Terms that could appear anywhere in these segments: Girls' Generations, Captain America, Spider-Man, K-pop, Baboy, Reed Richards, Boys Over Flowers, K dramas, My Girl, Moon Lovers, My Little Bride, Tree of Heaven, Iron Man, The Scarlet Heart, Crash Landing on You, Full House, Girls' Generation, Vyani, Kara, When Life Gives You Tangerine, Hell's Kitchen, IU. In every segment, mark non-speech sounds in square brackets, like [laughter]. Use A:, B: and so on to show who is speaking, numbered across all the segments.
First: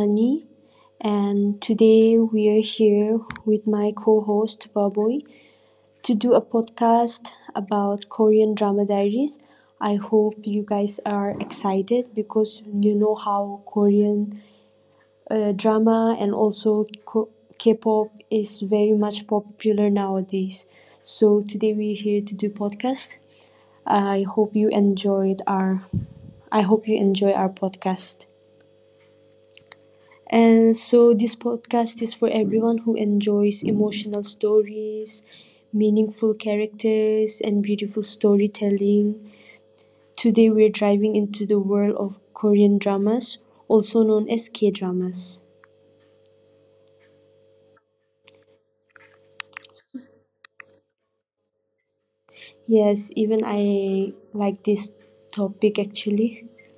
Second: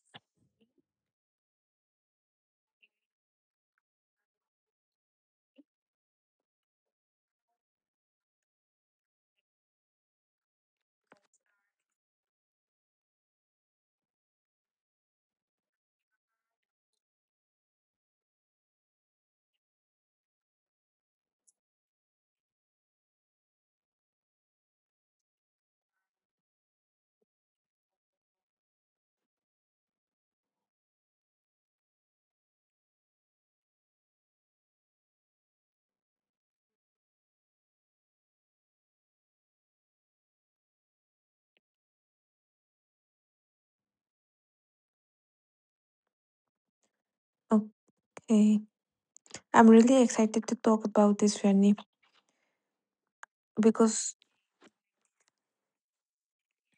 A: Vyani, and today we are here with my co host Baboy to do a podcast about Korean drama diaries. I hope you guys are excited because you know how Korean drama and also K pop is very much popular nowadays. So today we're here to do podcast. I hope you enjoyed our I hope you enjoy our podcast. And so this podcast is for everyone who enjoys emotional stories, meaningful characters, and beautiful storytelling. Today we're driving into the world of Korean dramas, also known as K dramas.
B: Okay. I'm really excited to talk about this journey
A: Yes, even I
B: because
A: like this topic actually.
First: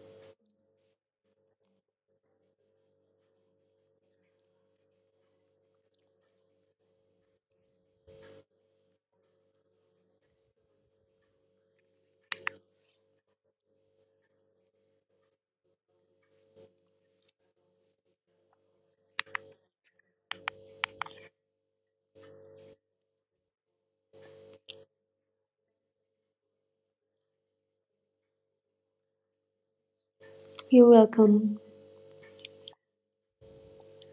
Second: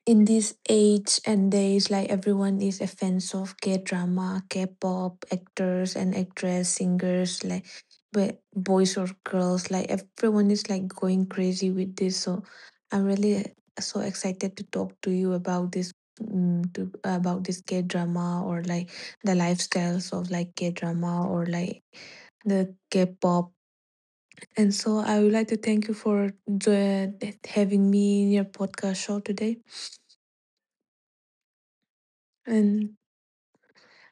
B: in this age and days, like everyone is a fan of K drama, K pop, actors and actress, singers, like but boys or girls, like everyone is like going crazy with this. So I'm really so excited to talk to you about this. To about this K drama or like the lifestyles of like K drama or like the K-pop. And so I would like to thank you for that having me in your podcast show today.
A: You're welcome.
B: And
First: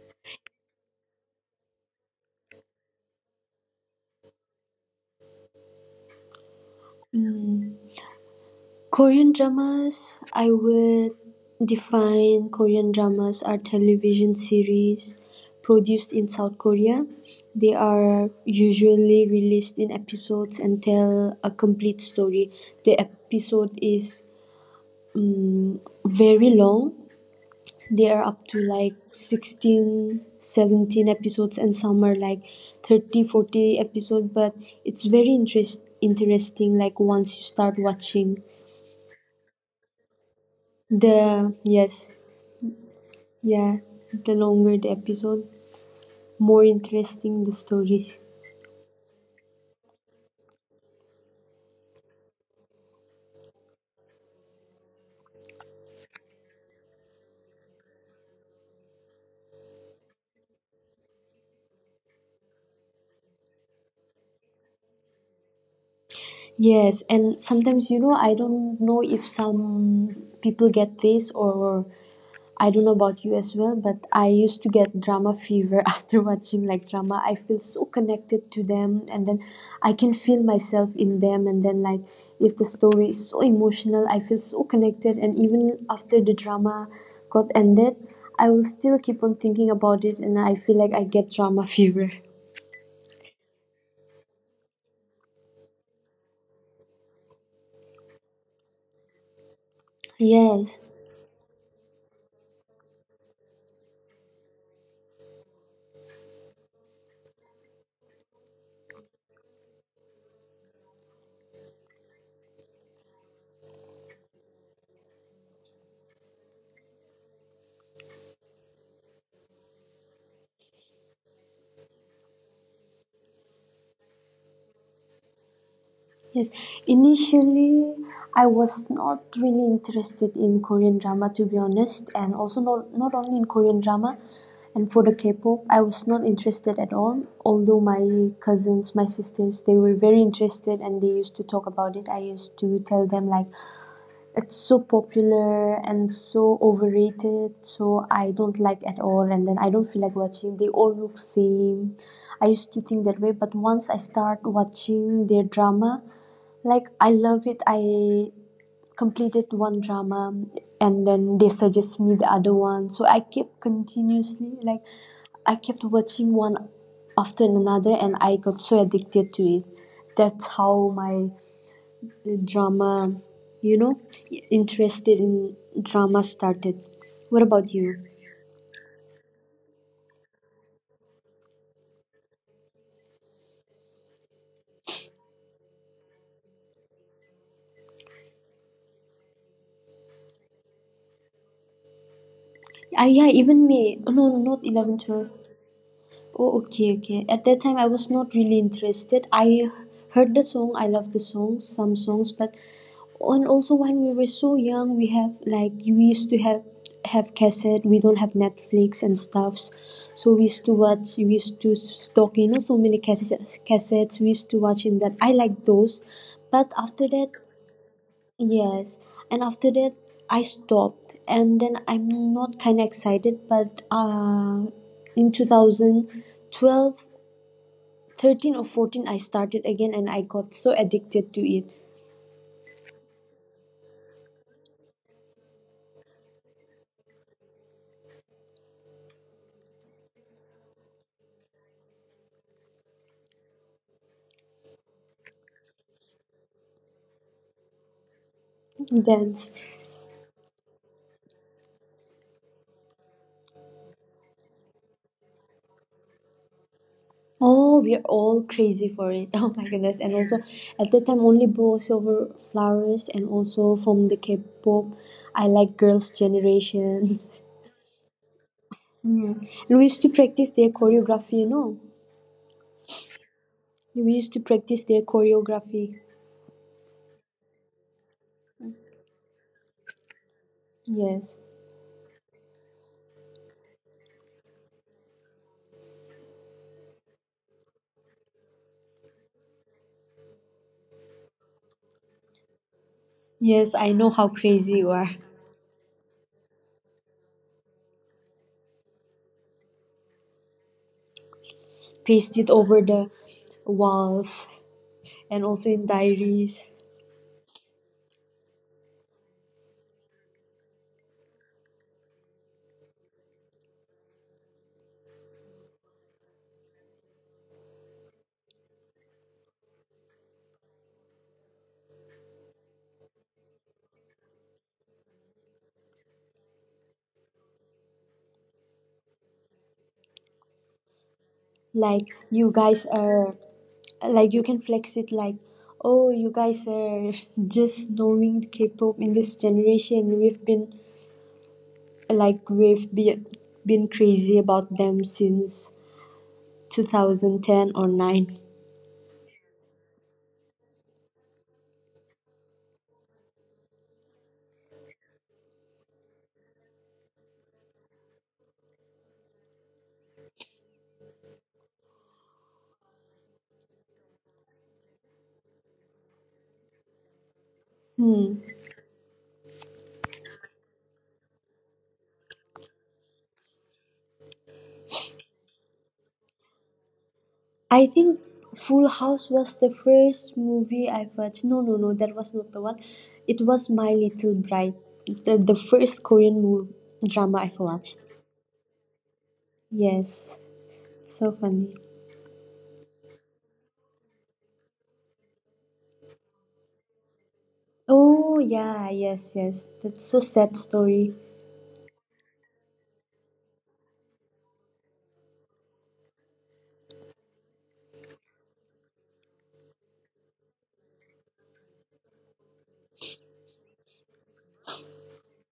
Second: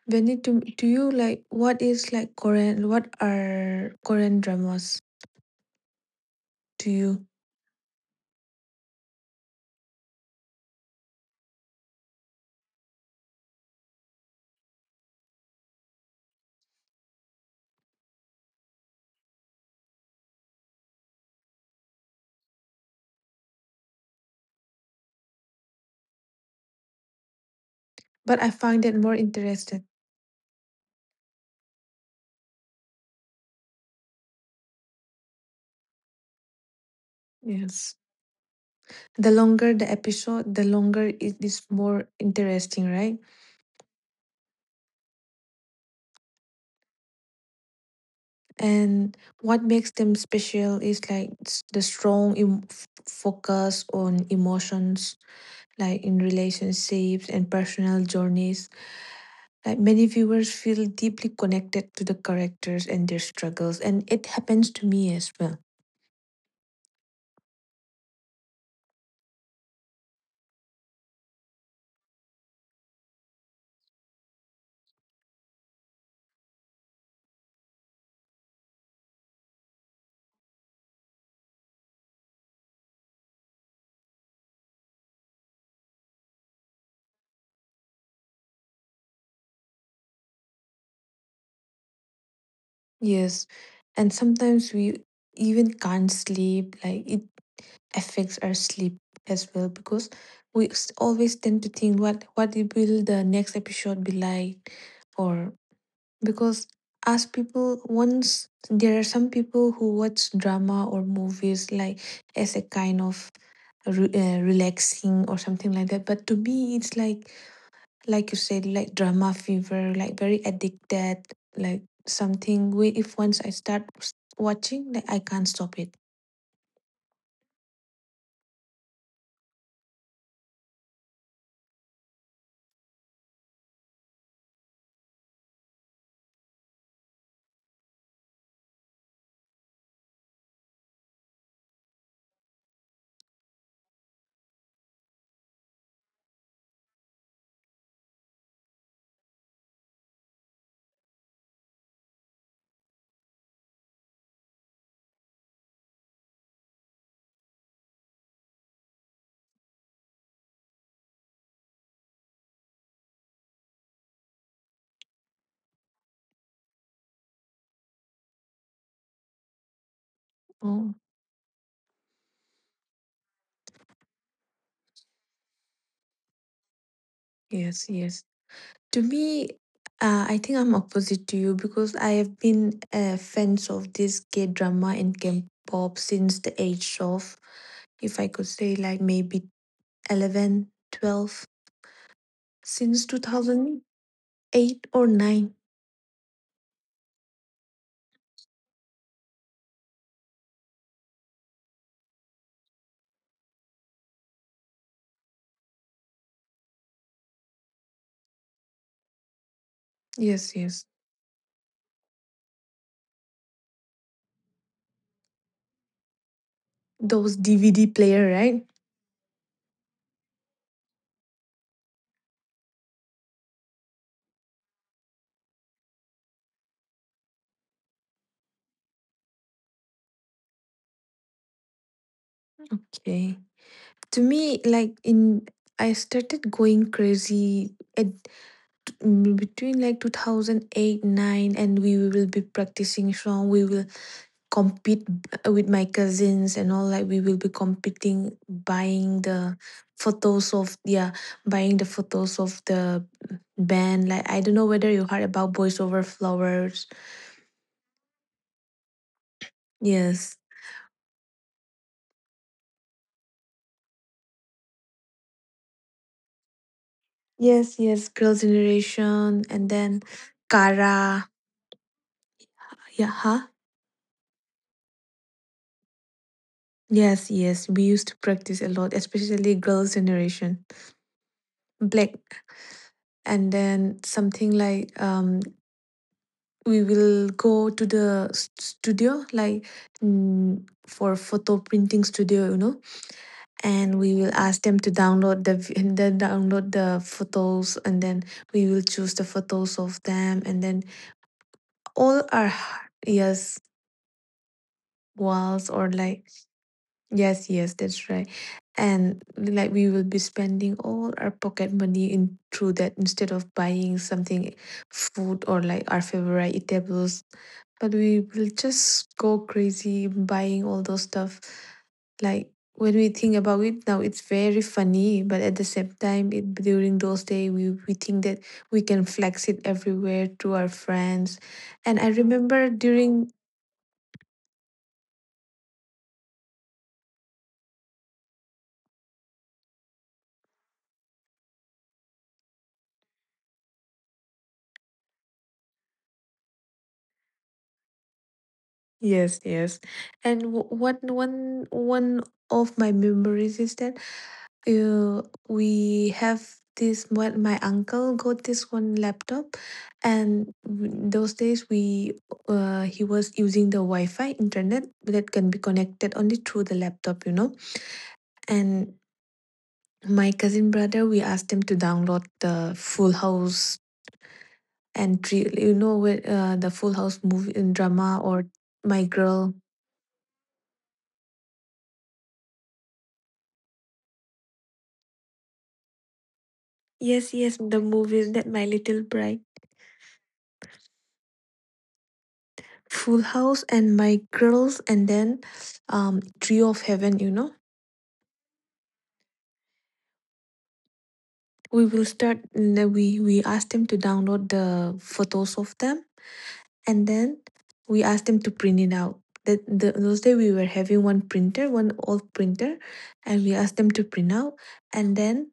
B: Benny, to you, like, what is like Korean, what are Korean dramas to you?
A: Mm. Korean dramas, I would define Korean dramas are television series produced in South Korea. They are usually released in episodes and tell a complete story. The episode is mm, very long. They are
B: But
A: up
B: I
A: to
B: find
A: like
B: it more interested.
A: 16, 17 episodes, and some are like 30, 40 episodes, but it's very interesting like once you start
B: Yes.
A: watching.
B: The longer the episode, the longer it
A: The
B: is more
A: yes,
B: interesting, right?
A: Yeah, the longer the episode, more interesting the story.
B: And what makes them special is like the strong focus on emotions, like in relationships and personal journeys. Like many viewers feel deeply connected to the characters and their struggles, and it happens to me as well.
A: Yes, and sometimes you know I don't know if some people get this or I don't know about you as well, but I used to get drama fever [laughs] after watching like drama. I feel so connected to them and then I can feel myself in them and then like if the story is so emotional, I feel so connected and even after the drama got ended, I will still keep on thinking about it and I feel like I get drama [laughs] fever.
B: Yes, and sometimes we even can't sleep, like it affects our sleep as well because we
A: Yes,
B: always tend to think what it will the next episode be like, or because as people once there are some people who watch drama or movies like as a kind of relaxing or something like that, but to me it's like you said, like drama fever, like very addicted, like something where if once I start watching, like I can't stop it.
A: yes. Initially, I was not really interested in Korean drama, to be honest, and also not only in Korean drama. And for the K-pop, I was not interested at all. Although my cousins, my sisters, they were very interested and they used to talk about it. I used to tell them like, it's so popular and so overrated, so I don't like at all. And then I don't feel like watching. They all look same. I used to think that way, but once I start watching their drama, like I love it. I completed one drama, and then they suggest me the other one. So I kept continuously like I kept watching one after another, and I got so addicted to it. That's how
B: Oh,
A: my drama, you know, interested in drama started. What about
B: yes,
A: you?
B: yes. To me, I think I'm opposite to you because I have been a fans of this K drama and K pop since the age of, if I could say, like maybe 11, 12. Since
A: Ah, yeah, even me. Oh, no, not
B: 2008
A: eleven
B: or
A: twelve.
B: 9.
A: Oh, okay, okay. At that time, I was not really interested. I heard the song. I love the songs, some songs, but and also when we were so young, we used to have cassette. We don't have Netflix and stuffs, so we
B: Yes,
A: used to
B: yes.
A: watch. We used to stock, so many cassettes. Cassettes we used to watch in that. I like those, but after that,
B: Those DVD player, right?
A: yes, and after that I stopped, and then I'm not kind of excited, but in 2012, 13, or 14, I started again, and I got so addicted to it.
B: Okay. To me like in I started going crazy at between like 2008 9, and we will be practicing song, we will compete with my cousins and all, like we will be competing buying
A: Dance.
B: the photos of, yeah, buying the photos of the band. Like I don't know whether you heard about Boys Over Flowers.
A: Oh, we're all crazy for it. [laughs] Oh my goodness! And
B: Yes,
A: also, at that time, only Bo Silver Flowers, and also from the K-pop, I like Girls' Generations. [laughs]
B: yes, yes, Girls'
A: Yeah.
B: Generation, and
A: And we
B: then
A: used to practice their
B: Kara,
A: choreography. You know,
B: yeah, huh.
A: we used to practice their choreography.
B: Yes, yes, we used to practice a lot, especially Girls' Generation.
A: Yes.
B: Black, and then something like we will go to the studio, like for photo printing studio, you know,
A: Yes, I
B: and
A: know
B: we
A: how
B: will ask them
A: crazy
B: to
A: you are.
B: download the and then download the photos, and then we will choose the photos of them, and then all our
A: Pasted over the
B: yes,
A: walls and
B: walls
A: also in
B: or like.
A: diaries.
B: Yes, yes, that's right. And like we will be spending all our pocket money in through that instead of buying something food or like our favorite eatables. But we will just go crazy buying all those stuff. Like when we think about it now, it's very funny, but at the same time, it during those days we think that we can flex it everywhere to our friends. And I
A: Like you
B: remember
A: guys
B: during,
A: are like you can flex it, oh, you guys are [laughs] just knowing K-pop in this generation. We've been like we've be, been crazy about them since 2010 or 9.
B: yes, yes. And what one of my memories is that uh, we have this what my uncle got this one laptop, and those days we he was using the Wi-Fi internet that can be connected only through the laptop, you know.
A: Hmm.
B: And my cousin brother, we asked him to download the Full House and three, you know, where, the Full House movie and
A: I
B: drama,
A: think
B: or
A: Full
B: My
A: House
B: Girl.
A: was the first movie I watched. No, no, no, that was not the one. It was My Little Bride, the first Korean movie
B: Yes,
A: drama
B: yes,
A: I've
B: the
A: watched.
B: movies that My Little Bride,
A: Yes, so funny.
B: Full House, and My Girls, and then Tree of Heaven. You know,
A: Oh, yeah, yes, yes. That's so sad story. [laughs]
B: we will start. We asked them to download the photos of them, and then we asked them to print it out. That the, those days we were having one printer, one old printer, and we asked them to print out, and then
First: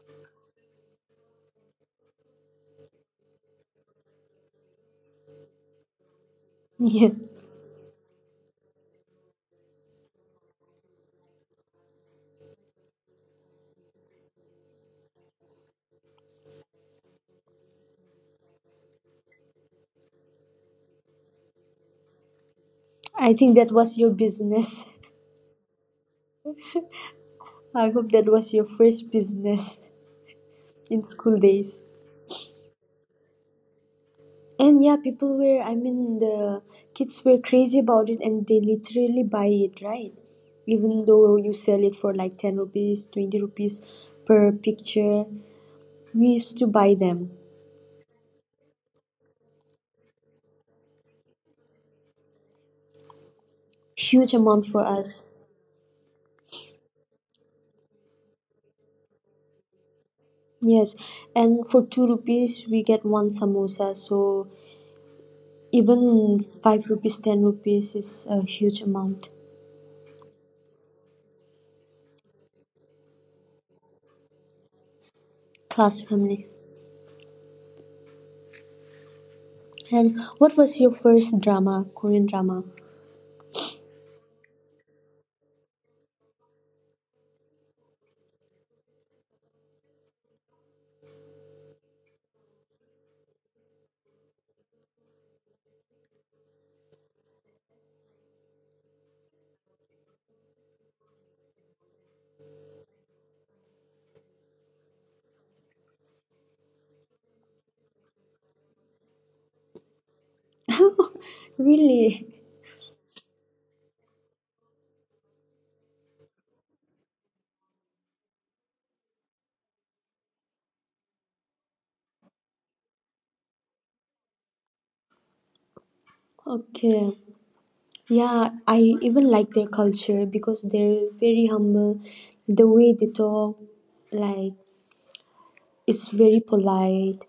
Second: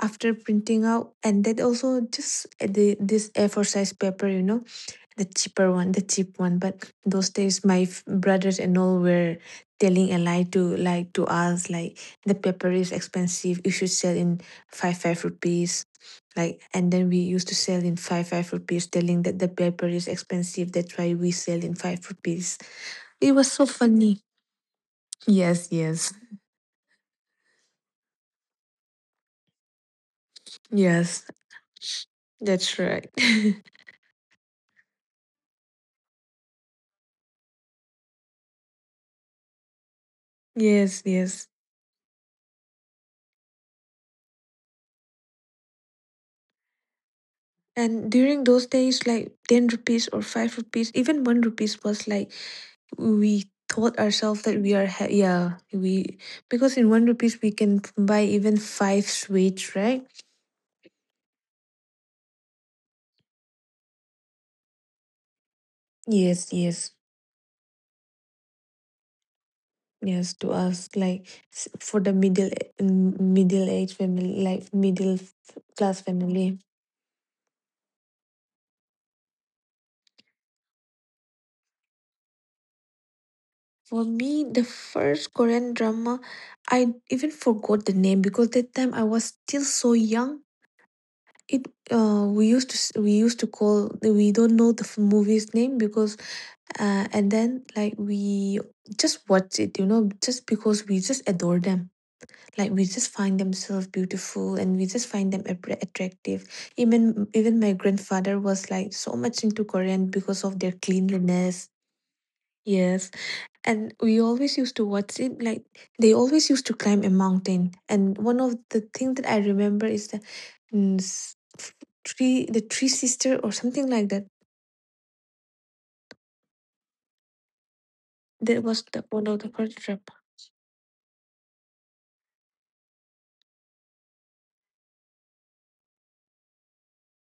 B: after printing out, and that also just the this A4 size paper, you know, the cheaper one, the cheap one. But
A: Yeah,
B: those days, my brothers and all were telling a lie to like to us, like the paper is expensive. You should sell in five five rupees. Like and then we used to sell in five five rupees, telling that the paper is expensive. That's why we sell in 5 rupees. It
A: I
B: was
A: think
B: so
A: that was your
B: funny.
A: business.
B: Yes, yes,
A: [laughs] I hope that was your first business in
B: yes.
A: school days.
B: That's right. [laughs]
A: And yeah, people were, I mean, the kids were crazy about it and they literally buy it, right?
B: yes,
A: Even though
B: yes.
A: you sell it for like 10 rupees, 20 rupees per picture, we used to buy them.
B: And during those days, like 10 rupees or 5 rupees, even 1 rupees was like we taught
A: Huge
B: ourselves that
A: amount
B: we
A: for
B: are
A: us.
B: yeah we because in 1 rupees we can buy even five sweets, right?
A: Yes. And for 2 rupees, we get one samosa. So even
B: Yes,
A: 5
B: yes,
A: rupees, 10 rupees is a huge amount.
B: yes. To us, like for the middle age family, like middle class
A: Class
B: family.
A: family. And what was your first drama, Korean drama?
B: For me the first korean drama I even forgot the name because that time I was still so young. It we used to we used to call, we don't know the movie's name because and then like we just watch it, you know, just because we just adore them, like we just find themselves beautiful and we just find them attractive. Even my grandfather was like so much into korean because of their
A: [laughs]
B: cleanliness.
A: Really?
B: Yes. And we always used to watch it like they always used to climb a mountain, and one of the things that I remember is the mm, s- f- three the three sister or something like that.
A: Okay. Yeah,
B: That
A: I
B: was the
A: even
B: one of the
A: like their
B: first trip,
A: culture because they're very humble. The way they talk, like, is very polite.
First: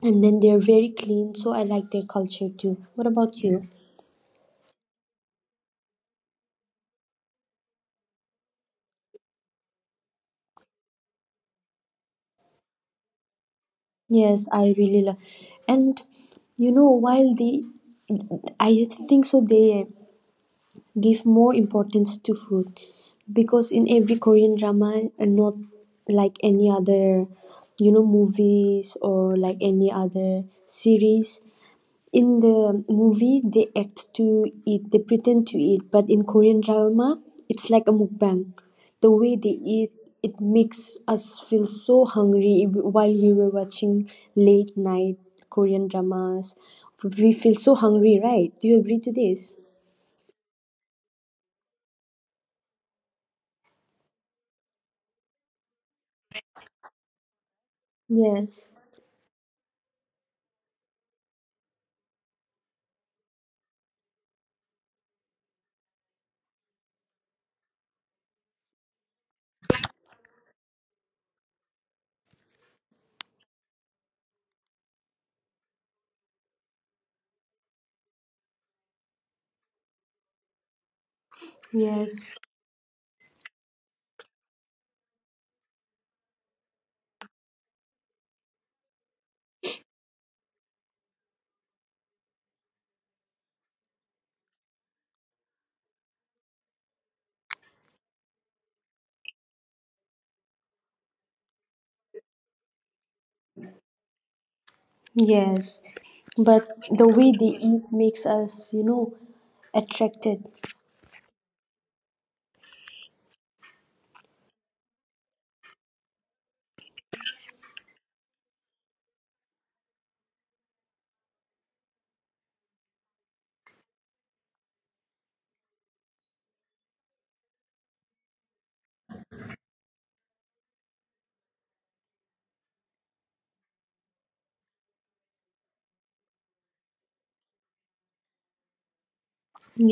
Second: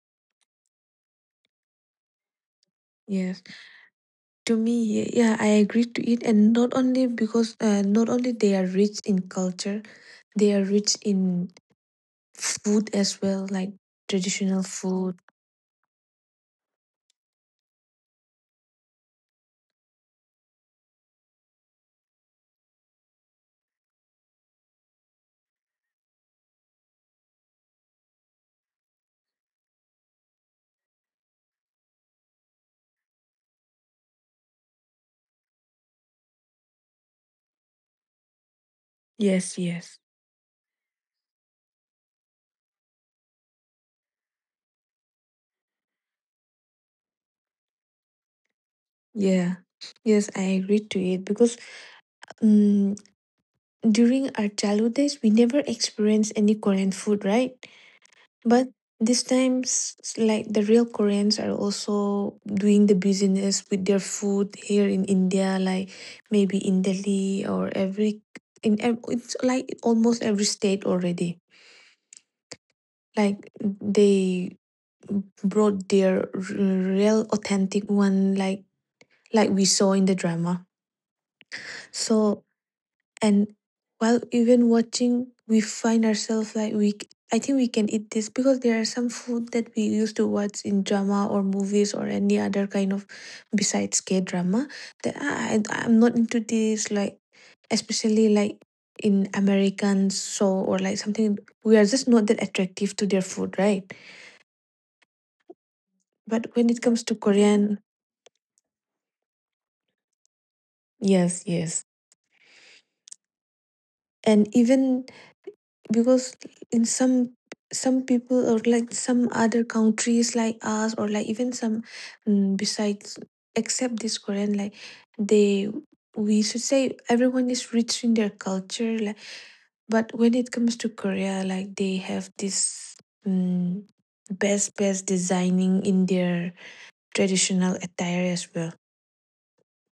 A: And then they're very clean, so I like their culture too. What about
B: yes.
A: you?
B: To me, yeah, I agree to it, and not only because not only they are rich in culture, they are rich in food as well, like
A: Yes,
B: traditional
A: I really
B: food.
A: love. And you know, while they, I think so, they give more importance to food, because in every Korean drama, and not like any other, you know, movies or like any other series, in the movie they act to eat, they pretend to eat, but in Korean drama it's like a mukbang, the way
B: Yes,
A: they eat,
B: yes,
A: it makes us feel so hungry while we were watching late night Korean dramas. We feel so hungry, right? Do you agree to this?
B: yeah, yes, I agree to it because um, during our childhood days, we never experienced any Korean food, right?
A: Yes,
B: But these times, like the real Koreans are also doing the business with their food here in India, like maybe in Delhi or every in it's like almost every state already. Like they brought their real authentic one, like we saw in the drama.
A: yes,
B: So and while even watching we find ourselves like we I think we can eat this because there are some food that we used to watch in drama or movies or any other kind of besides K drama, that I'm not into this, like especially like in american show or like something, we are just not that attractive to their food, right?
A: yes.
B: But
A: But
B: when it comes
A: the
B: to
A: way they
B: korean.
A: eat makes us, attracted.
B: Yes, yes, and even because in some people or like some other countries like us or like even some besides except this korean, like they we should say everyone is rich in their culture, like but when it comes to korea, like they have this mm best designing in their traditional attire as well.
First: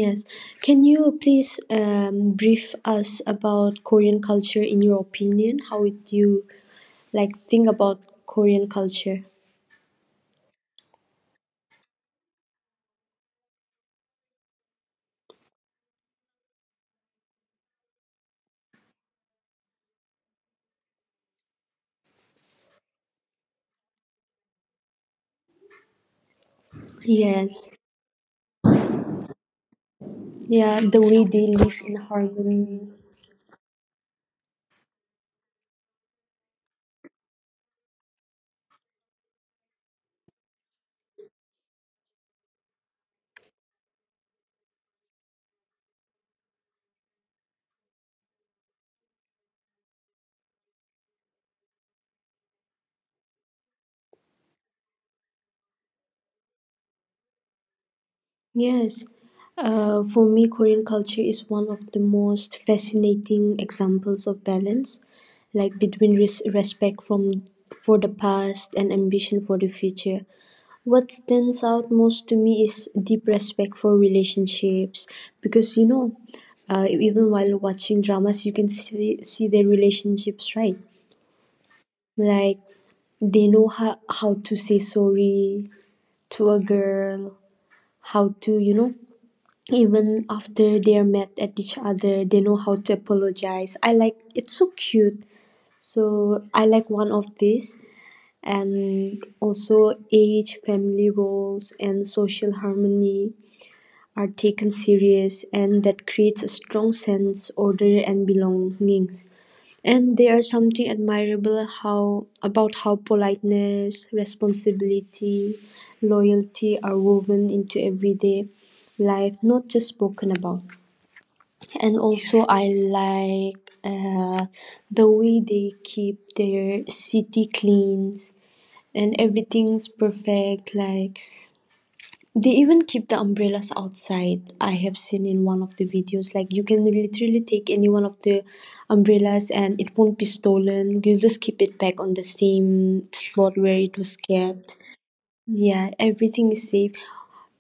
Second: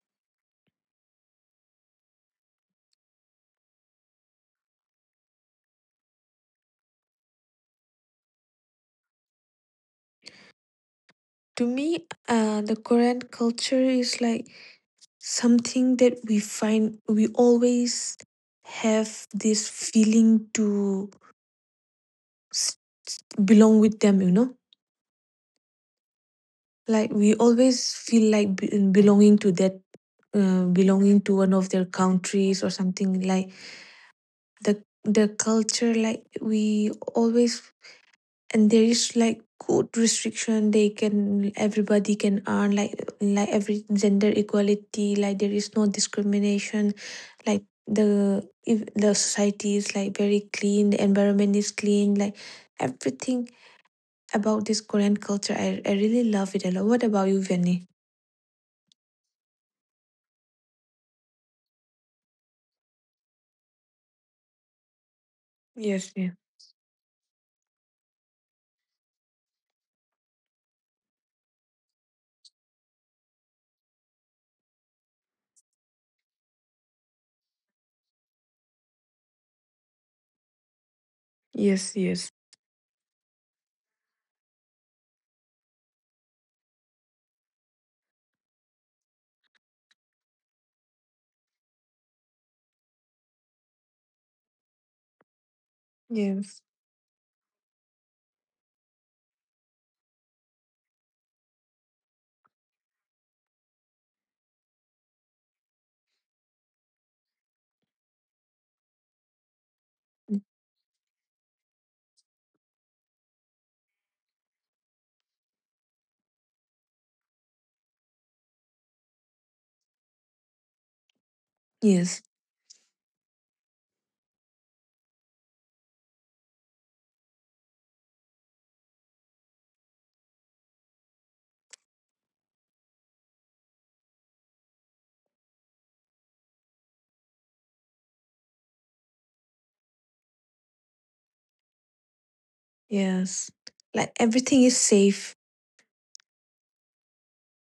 A: Yes. Can you please brief us about Korean culture in your opinion? How would you like think about Korean culture?
B: To me, the Korean culture is like something that we find we always have this feeling to s- belong with them, you know? Like we
A: Yes.
B: always feel like belonging to that,
A: Yeah, the
B: belonging
A: way
B: to
A: they
B: one of
A: live
B: their
A: in
B: countries or
A: harmony.
B: something like the culture, like we always, and there is like good restriction, they can everybody can earn, like every gender equality, like there is no discrimination, like the if the society is like very clean, the environment is clean, like everything about this korean culture, I really love it a lot. What about you, Vianney?
A: Yes, for me, Korean culture is one of the most fascinating examples of balance, like
B: Yes,
A: between
B: yeah.
A: respect from for the past and ambition for the future. What stands out most to me is deep respect for relationships, because you know, even while watching dramas, you can see their relationships, right?
B: Yes, yes.
A: Like they know how to say sorry to a girl, how to, you know, even after they're mad at each other, they know how to apologize. I like, it's so cute. So
B: Yes.
A: I like one of these. And also age family roles and social harmony are taken serious, and that creates a strong sense order and belongings. And there are something admirable how about how politeness, responsibility, loyalty are woven into everyday life, not just spoken about. And
B: Yes.
A: also I like the way they keep their city clean and everything's perfect. Like they even keep the umbrellas outside. I have seen in one of the videos. Like you can literally take any one of the umbrellas and it won't be stolen. You just keep it back on the same
B: Yes.
A: spot where it
B: Like
A: was
B: everything is
A: kept.
B: safe.
A: Yeah, everything is safe.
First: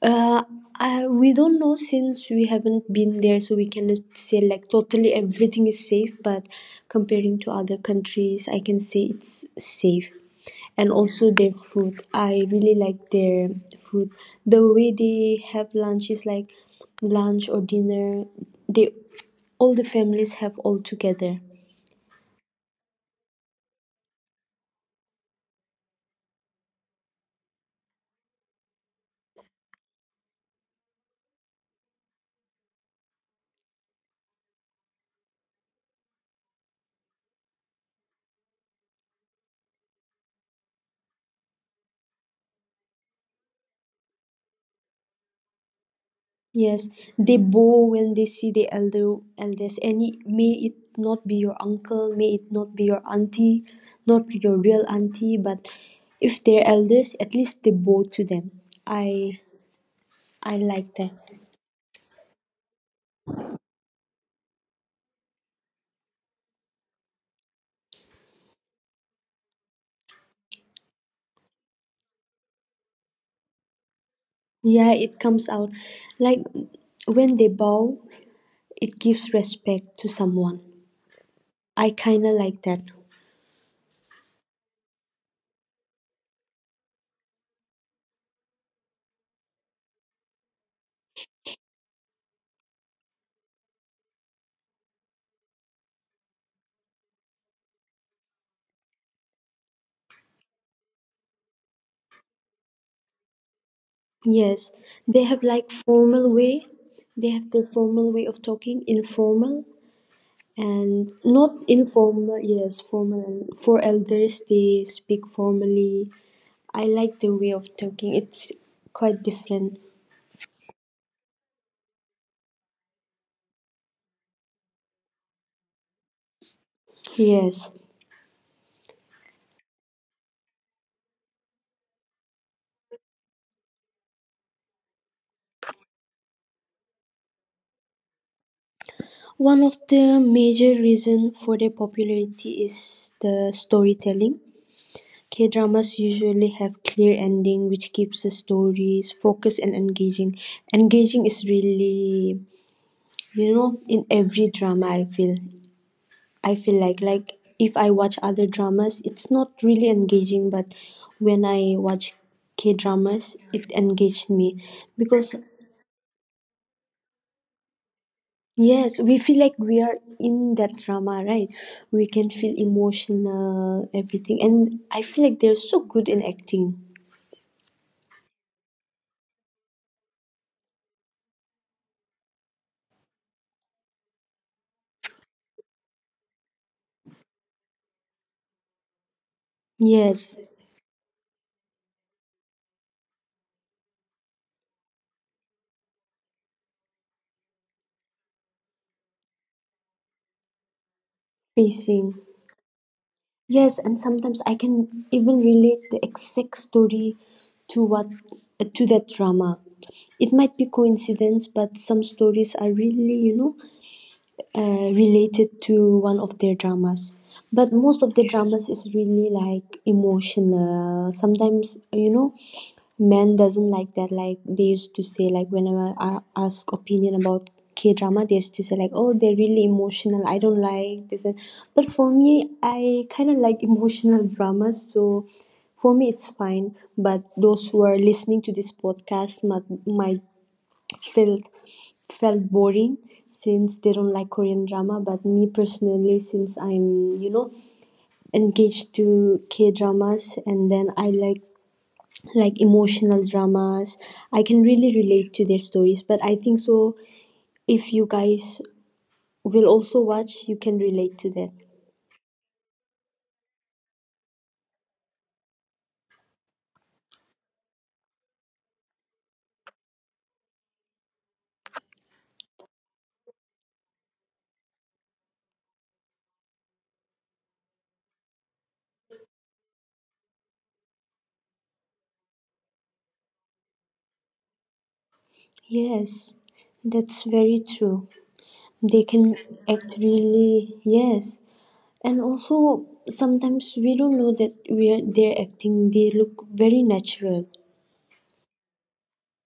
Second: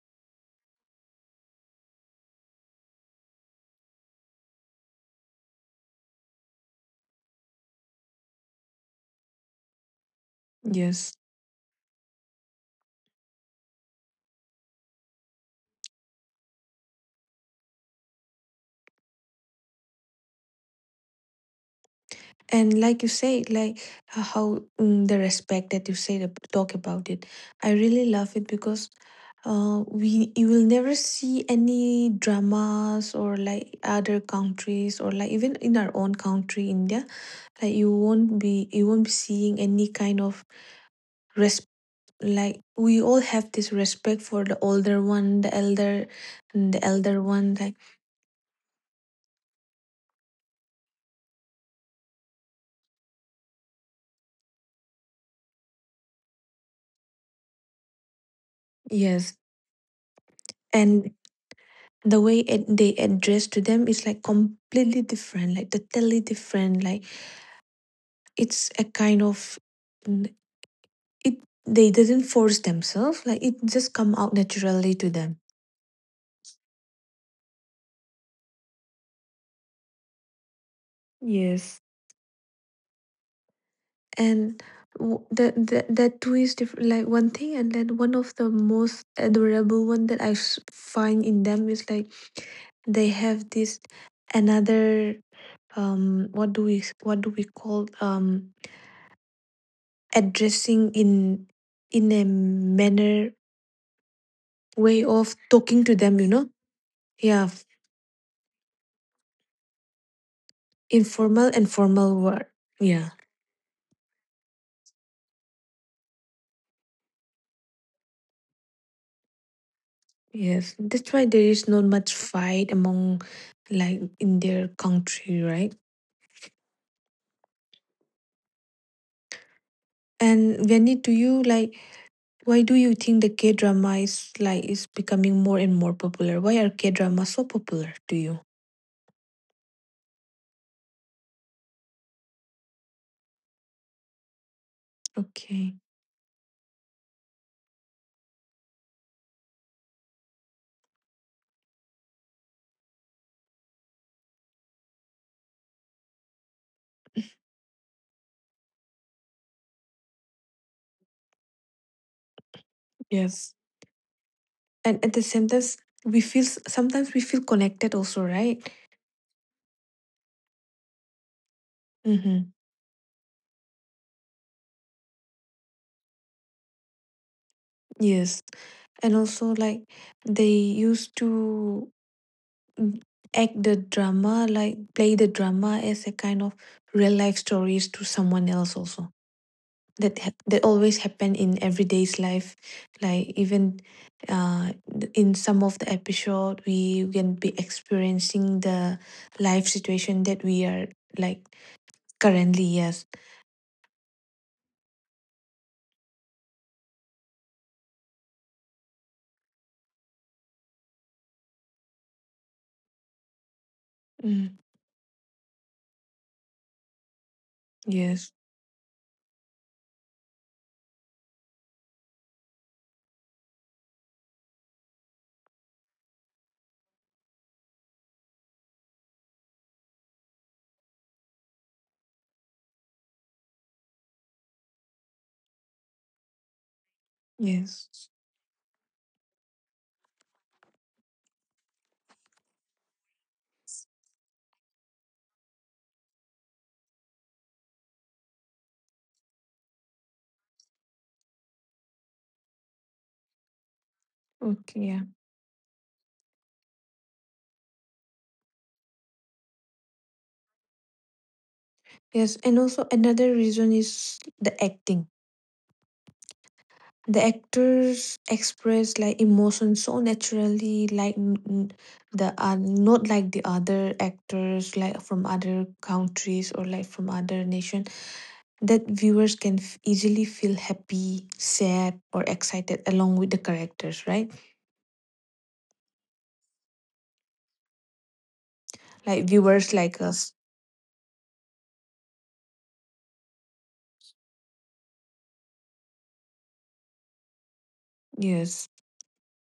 A: Uh, I, we don't know since we haven't been there, so we cannot say like totally everything is safe. But comparing to other countries, I can say it's safe. And
B: Yes.
A: also their food, I really like their food. The way they have lunch is like lunch or dinner. They all the families have all together.
B: And like you say, like h- how the respect that you say to talk about it, I really love it because we you will never see any dramas or like other countries or like even in our own country, India, like you won't be seeing any kind of res. Like we all have this respect for the older one, the elder, and the
A: Yes,
B: elder
A: they
B: one.
A: bow
B: Like
A: when they see the elders, and it, may it not be your uncle, may it not be your auntie, not your real auntie, but if they're elders, at least they bow to them.
B: yes,
A: I I like that.
B: and the way they address to them is like completely different, like totally different, like it's a kind of mm, it they didn't force themselves, like it just come out
A: Yeah,
B: naturally to
A: it
B: them.
A: comes out like when they bow, it gives respect to someone.
B: Yes.
A: I kinda like that.
B: And the that too is different. Like one thing, and then one of the most adorable one that I find in them is like they have this another what do we call addressing in a manner
A: Yes,
B: way
A: they
B: of
A: have like
B: talking to them, you
A: formal
B: know.
A: way. They
B: Yeah,
A: have their formal way of talking, informal. And
B: informal
A: not
B: and formal
A: informal,
B: word,
A: yes,
B: yeah.
A: formal, and for elders they speak formally. I like the way of talking, it's quite different.
B: Yes, that's why there is not much fight among like in their country, right?
A: Yes,
B: And Vianney, do you like why do you think the K drama is like is becoming more and more popular? Why are K dramas so popular to you?
A: one of the major reason for their popularity is the storytelling. K
B: Okay.
A: dramas usually have clear ending which keeps the stories focused and engaging. Engaging is really, in every drama I feel like if I watch other dramas, it's not really engaging, but when I watch K dramas,
B: Yes.
A: it engaged me.
B: And at the
A: Because
B: same time, we feel sometimes we feel connected also, right?
A: yes, we feel like we are in that drama, right? We can
B: Mm-hmm.
A: feel emotional, everything, and I feel like they're so good in acting.
B: Yes. And also, like, they used to mm, act the drama, like, play the drama as a kind of real life stories to someone else, also.
A: Yes,
B: That always happen in everyday's life. Like, even in some of the episode, we can be experiencing the life situation that we are, like,
A: pacing.
B: currently, yes.
A: Yes, and sometimes I can even relate the exact story to what to that drama. It might be coincidence, but some stories are really, you know,
B: Mm,
A: related to one of their dramas. But most of the
B: yes.
A: dramas is really like emotional sometimes, you know, men doesn't like that. Like they used to say like, whenever I ask opinion about K drama, they used to say like, oh, they're really emotional, I don't like this. And but for me I kind of like emotional dramas, so for me it's fine. But those who are
B: Yes.
A: listening to this podcast might felt felt boring since they don't like Korean drama. But me personally, since I'm, you know, engaged to K dramas, and then I like emotional dramas, I can
B: Okay,
A: really
B: yeah.
A: relate to their stories. But I think so. If you guys will also watch, you can relate to that.
B: Yes, and also another reason is the acting. The actors express like emotion so naturally, like n- n- the not like the other actors like from other countries or like from other nation that viewers can easily feel happy, sad, or excited along with the characters, right?
A: Yes, that's very true. They can
B: Like viewers
A: act
B: like us,
A: really, yes. And also sometimes we don't know that we are they're acting. They look very natural.
B: yes.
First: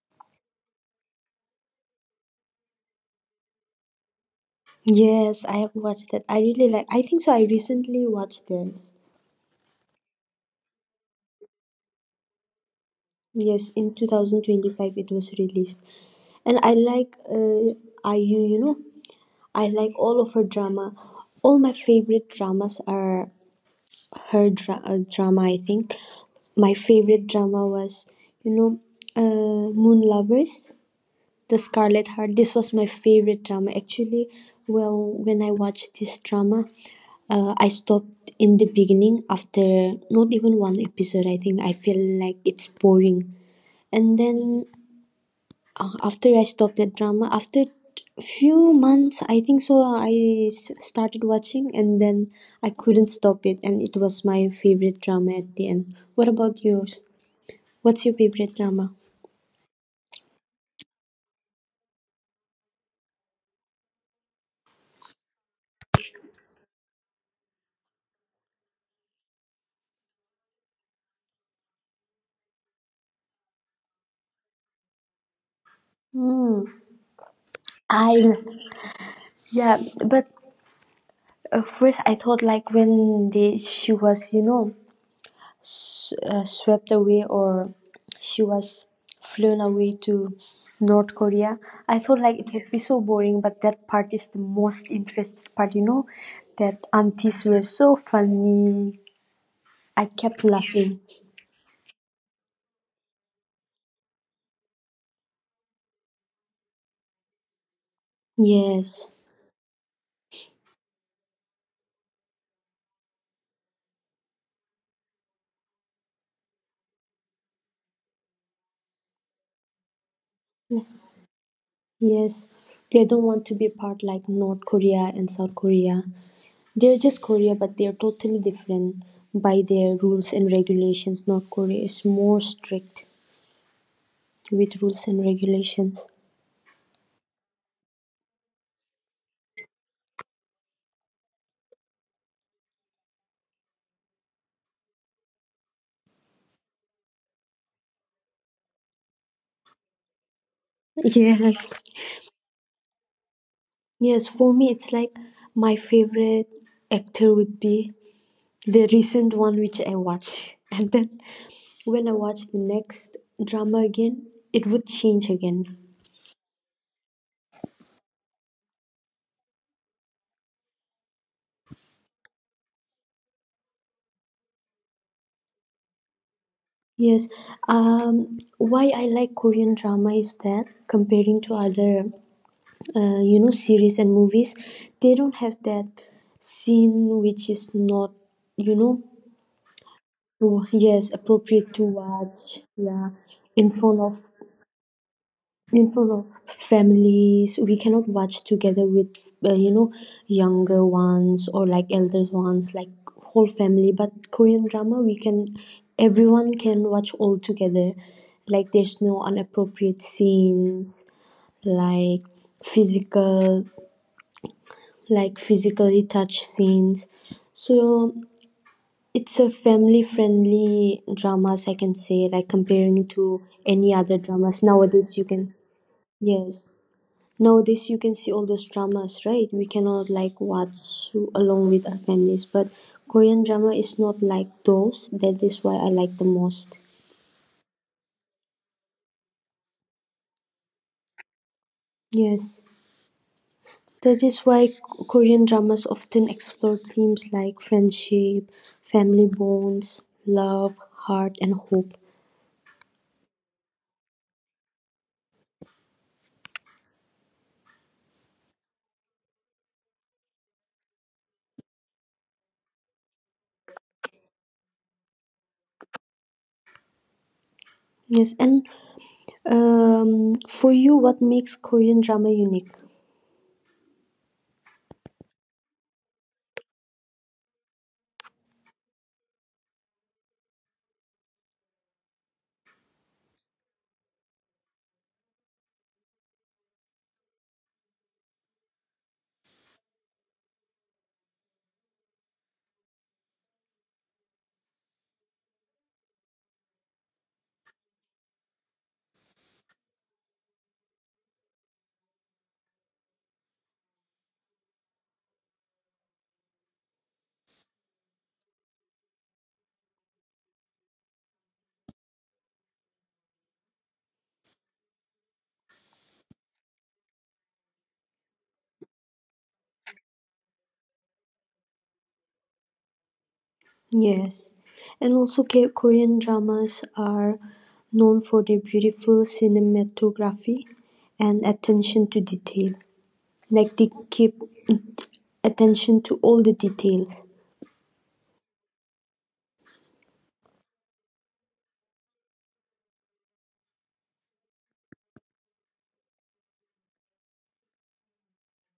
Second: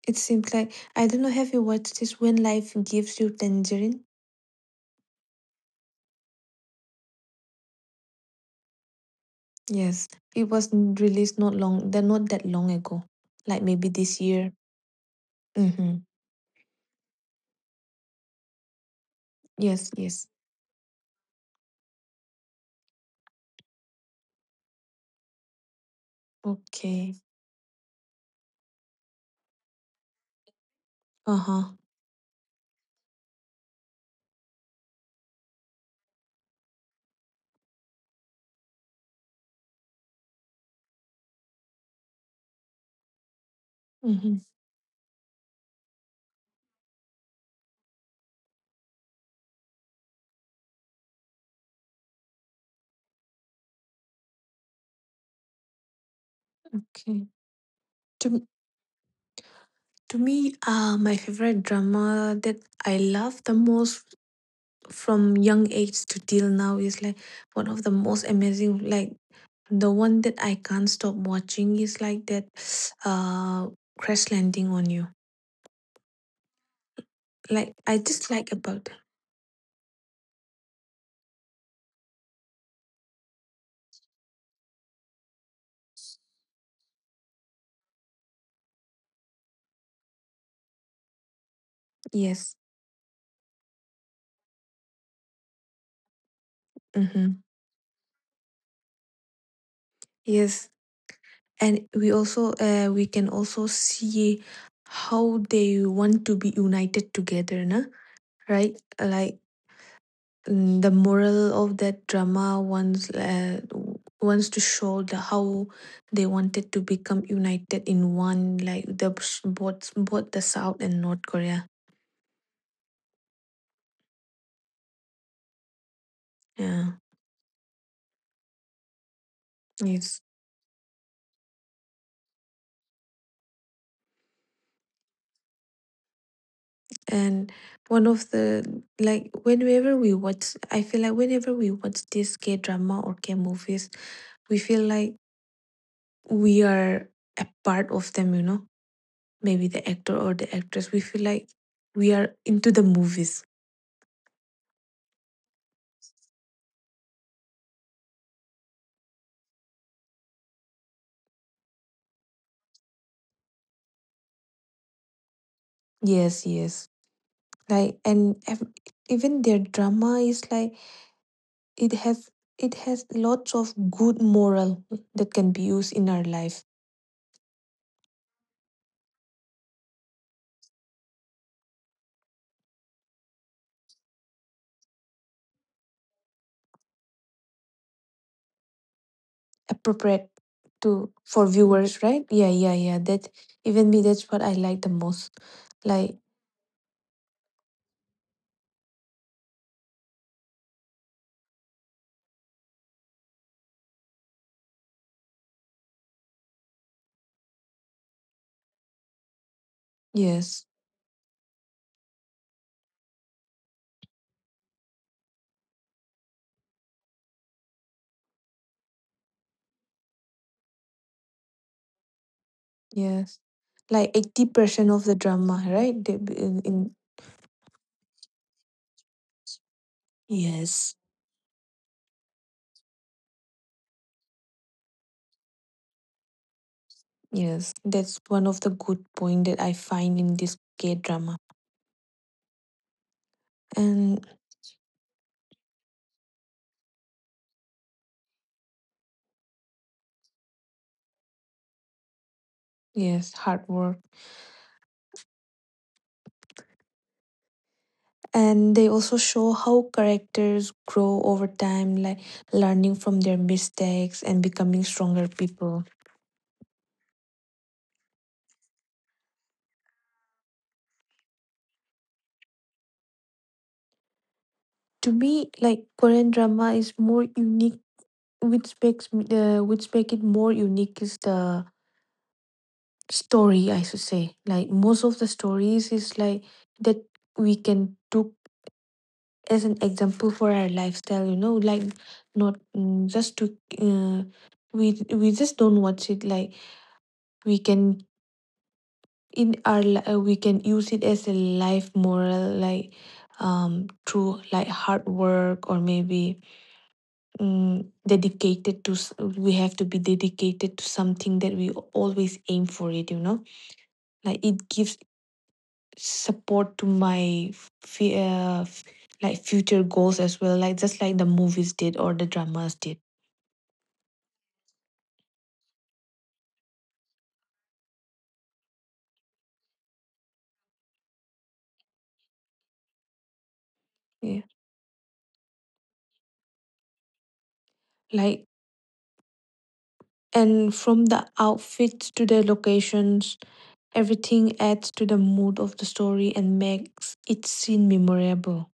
B: It seems like I don't know. Have you watched this? When life gives you tangerine,
A: Yes, I have watched that. I really like, I think so, I recently watched this.
B: yes, it was released not long. They're not that long ago,
A: Yes,
B: like
A: in
B: maybe this year.
A: 2025 it was released.
B: Mm-hmm.
A: And I like IU, you know, I
B: Yes,
A: like all
B: yes.
A: of her drama. All my favorite dramas are her drama, I think. My
B: Okay.
A: favorite drama was, you know, Moon Lovers, The
B: Uh-huh.
A: Scarlet Heart. This was my favorite drama. Actually, well, when I watched this drama, I stopped in the beginning after not even one episode. I think I feel like it's boring. And then
B: Mm-hmm.
A: after I stopped that drama, after few months, I think so, started watching, and then I couldn't stop it. And it was my favorite drama at the end. What about yours?
B: Okay.
A: What's your
B: To
A: favorite drama?
B: to me, my favorite drama that I love the most from young age to till now is like one of the most amazing. Like the one that I can't stop watching is like that, [sniffs] uh, Crash Landing on You.
A: Hmm.
B: Like I just
A: I,
B: like about
A: yeah, but at first, I thought like when they, she was, you know, swept away, or she was flown away to North Korea, I thought like it
B: yes.
A: would be so boring. But that part is the most interesting part, you know. That
B: Mm-hmm.
A: aunties were so funny. I kept
B: Yes,
A: laughing.
B: and we also we can also see how they want to be united together, na right?
A: Yes,
B: Like mm, the moral of that drama wants wants to show the how they wanted to become united in one, like the both the South and North Korea.
A: yes. They don't want to be part like North Korea and South Korea.
B: Yeah,
A: They're just Korea, but they're totally different by their
B: yes.
A: rules and regulations. North Korea is more strict with rules and regulations.
B: And one of the like whenever we watch, I feel like whenever we watch this K drama or K movies, we feel like we are a part of them. You know, maybe the actor or the actress. We
A: [laughs]
B: feel like
A: Yes.
B: we are into the movies.
A: Yes, for me, it's like my favorite actor would be the recent one which I watched. [laughs] And then when I watch the next drama again, it would change again.
B: Yes, yes. Like even their drama is like it has it has lots of good moral that can be used in our life
A: Yes. Why I like Korean drama is that comparing to other you know, series and movies, they don't have that scene which is not, you know,
B: appropriate to
A: yes,
B: for
A: appropriate to
B: viewers right
A: watch,
B: yeah yeah yeah
A: yeah.
B: that
A: In
B: even
A: front
B: me
A: of,
B: that's what I like the most
A: in front
B: like
A: of families, we cannot watch together with you know, younger ones or like elder ones, like whole family. But Korean drama, we can, everyone can watch all together. Like there's no inappropriate
B: yes
A: scenes, like physical, like physically touch scenes. So it's a family friendly dramas, I can say, like comparing to
B: yes
A: any
B: like
A: other dramas.
B: 80% of
A: Nowadays
B: the
A: you can,
B: drama right They be
A: yes.
B: in
A: Nowadays you can see all those dramas, right? We cannot like
B: yes
A: watch along with our families, but Korean drama is not like those. That is why I like the most.
B: yes that's one of the good point that I find in this k drama
A: Yes. That
B: and
A: is why Korean dramas often explore themes like friendship, family bonds, love, heart, and hope.
B: yes hard work and they also show how characters grow over time like learning from their mistakes and becoming stronger people
A: Yes, and for you, what makes Korean drama unique?
B: to me like korean drama is more unique which makes me which make it more unique is the story I should say like most of the stories is like that we can took as an example for our lifestyle you know like not mm, just to we just don't watch it like we can in our we can use it as a life moral like through like hard work or maybe dedicated to we have to be dedicated to something that we always aim for it you know like it gives support to my like future goals as well like just like the movies did or the dramas did
A: Yes, and also Korean dramas are known for their beautiful cinematography and attention to detail. Like they keep
B: yeah
A: attention to all the details.
B: like and from the outfits to the locations. Everything adds to the mood of the story and makes each scene memorable.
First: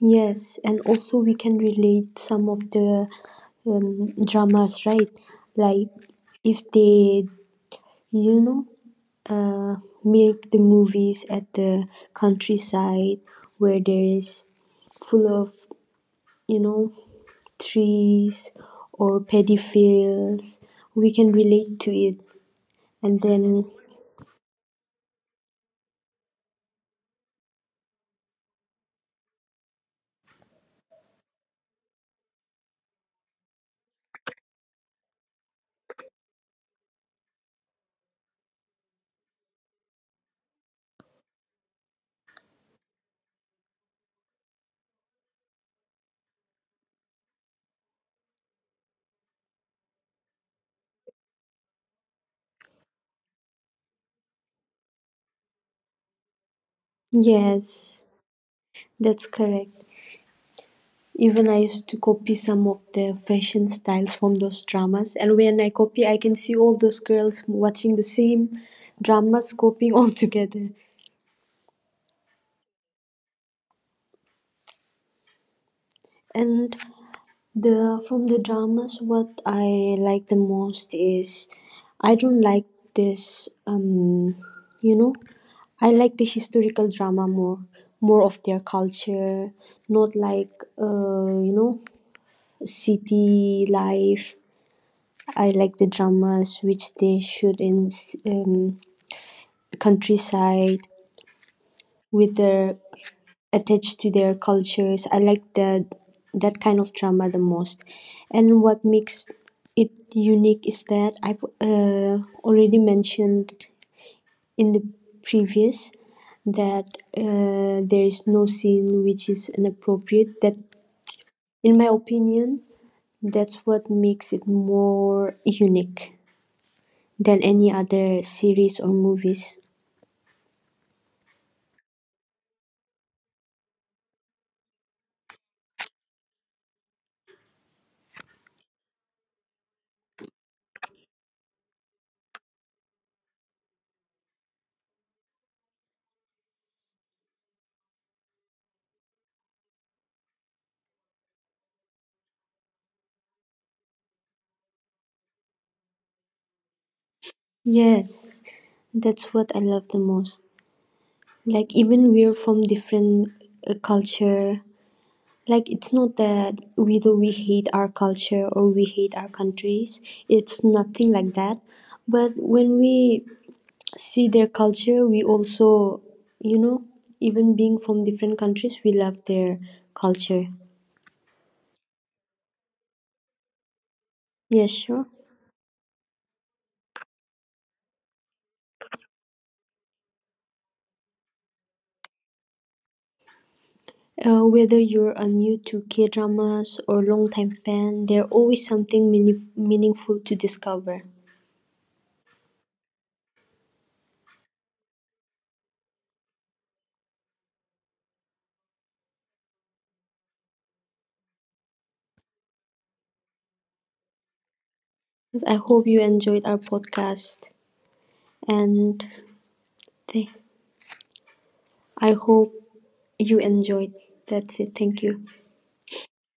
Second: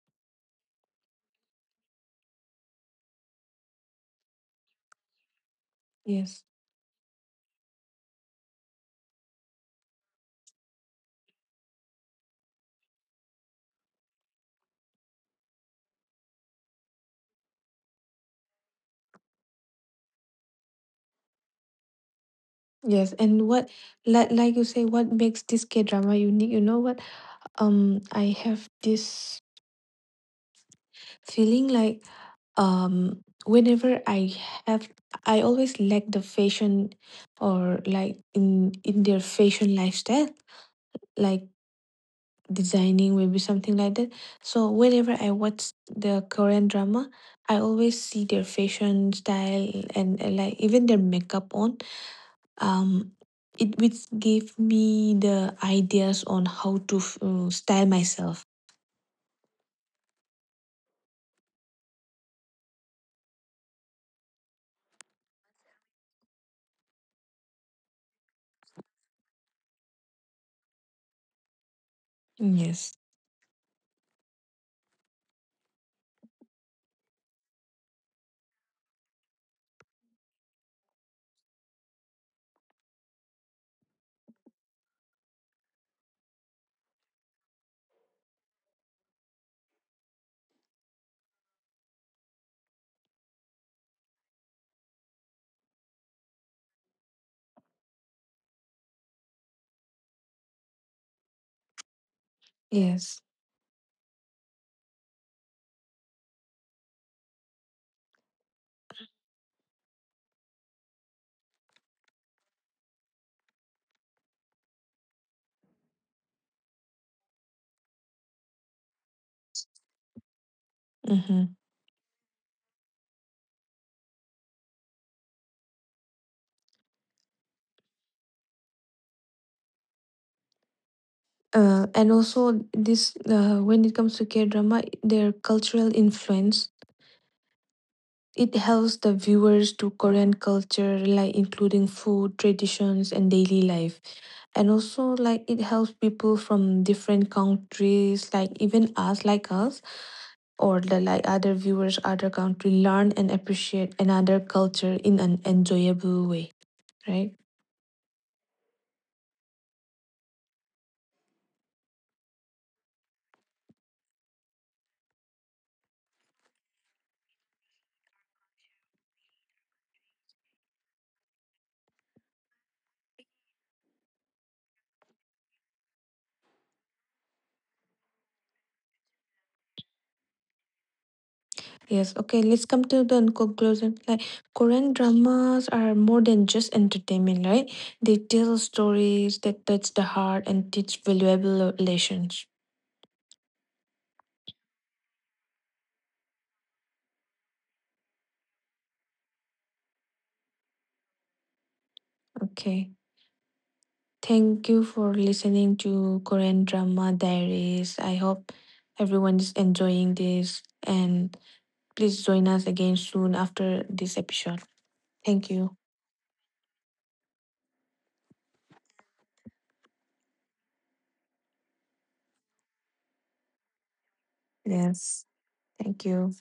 A: Yes, and also we can relate some of the dramas, right? Like
B: Yes.
A: if they, you know, uh, make the movies at the countryside where there is full of, you know, trees or paddy fields, we can relate to it.
B: Yes.
A: And
B: And
A: then
B: what like you say, what makes this K drama unique? You know what? Um, I have this feeling like whenever I have I always like the fashion or like in their fashion lifestyle. Like designing, maybe something like that. So whenever I watch the Korean drama, I always see their fashion style and like even their makeup on. Um, it which gave me the ideas on how to style
A: yes,
B: myself.
A: that's correct. Even I used to copy some of the fashion styles from those dramas, and when I copy I can see all those girls watching the same dramas copying [laughs] all together.
B: Yes.
A: And the from the dramas, what I like the most is I don't like this you know, I like the historical drama more, more of their culture, not like you know, city life. I like the dramas which they shoot in um, countryside with their
B: Yes.
A: attached to their cultures. I like that, that kind of drama the most. And what makes it unique is that I've already mentioned in the previous that there is no scene which is inappropriate. That,
B: Mm-hmm.
A: in my opinion, that's what makes it more unique than any other series or movies.
B: And also this when it comes to K drama, their cultural influence. It helps the viewers to Korean culture, like including food, traditions, and daily life. And also, like, it helps people from different countries, like even us, like us, or the like other viewers, other country, learn and appreciate another culture in an enjoyable way, right?
A: Yes, that's what I love the most. Like even we're from different culture, like it's not that whether we hate our culture or we hate our countries, it's nothing like that. But when we see their culture, we also, you know, even being from different countries, we love their culture.
B: Yes, okay, let's come to the conclusion. Like,
A: Yes,
B: Korean
A: sure.
B: dramas are more than just entertainment, right? They tell stories that touch the heart and teach valuable lessons.
A: Whether you're a new to K dramas or long-time fan, there's always something meaningful to discover.
B: Okay. Thank you for listening to Korean Drama Diaries. I hope everyone is enjoying this and please join us again soon after this episode. Thank
A: I
B: you.
A: hope you enjoyed our podcast and Th- I hope you enjoyed. That's it. Thank you.
B: Yes. Thank you.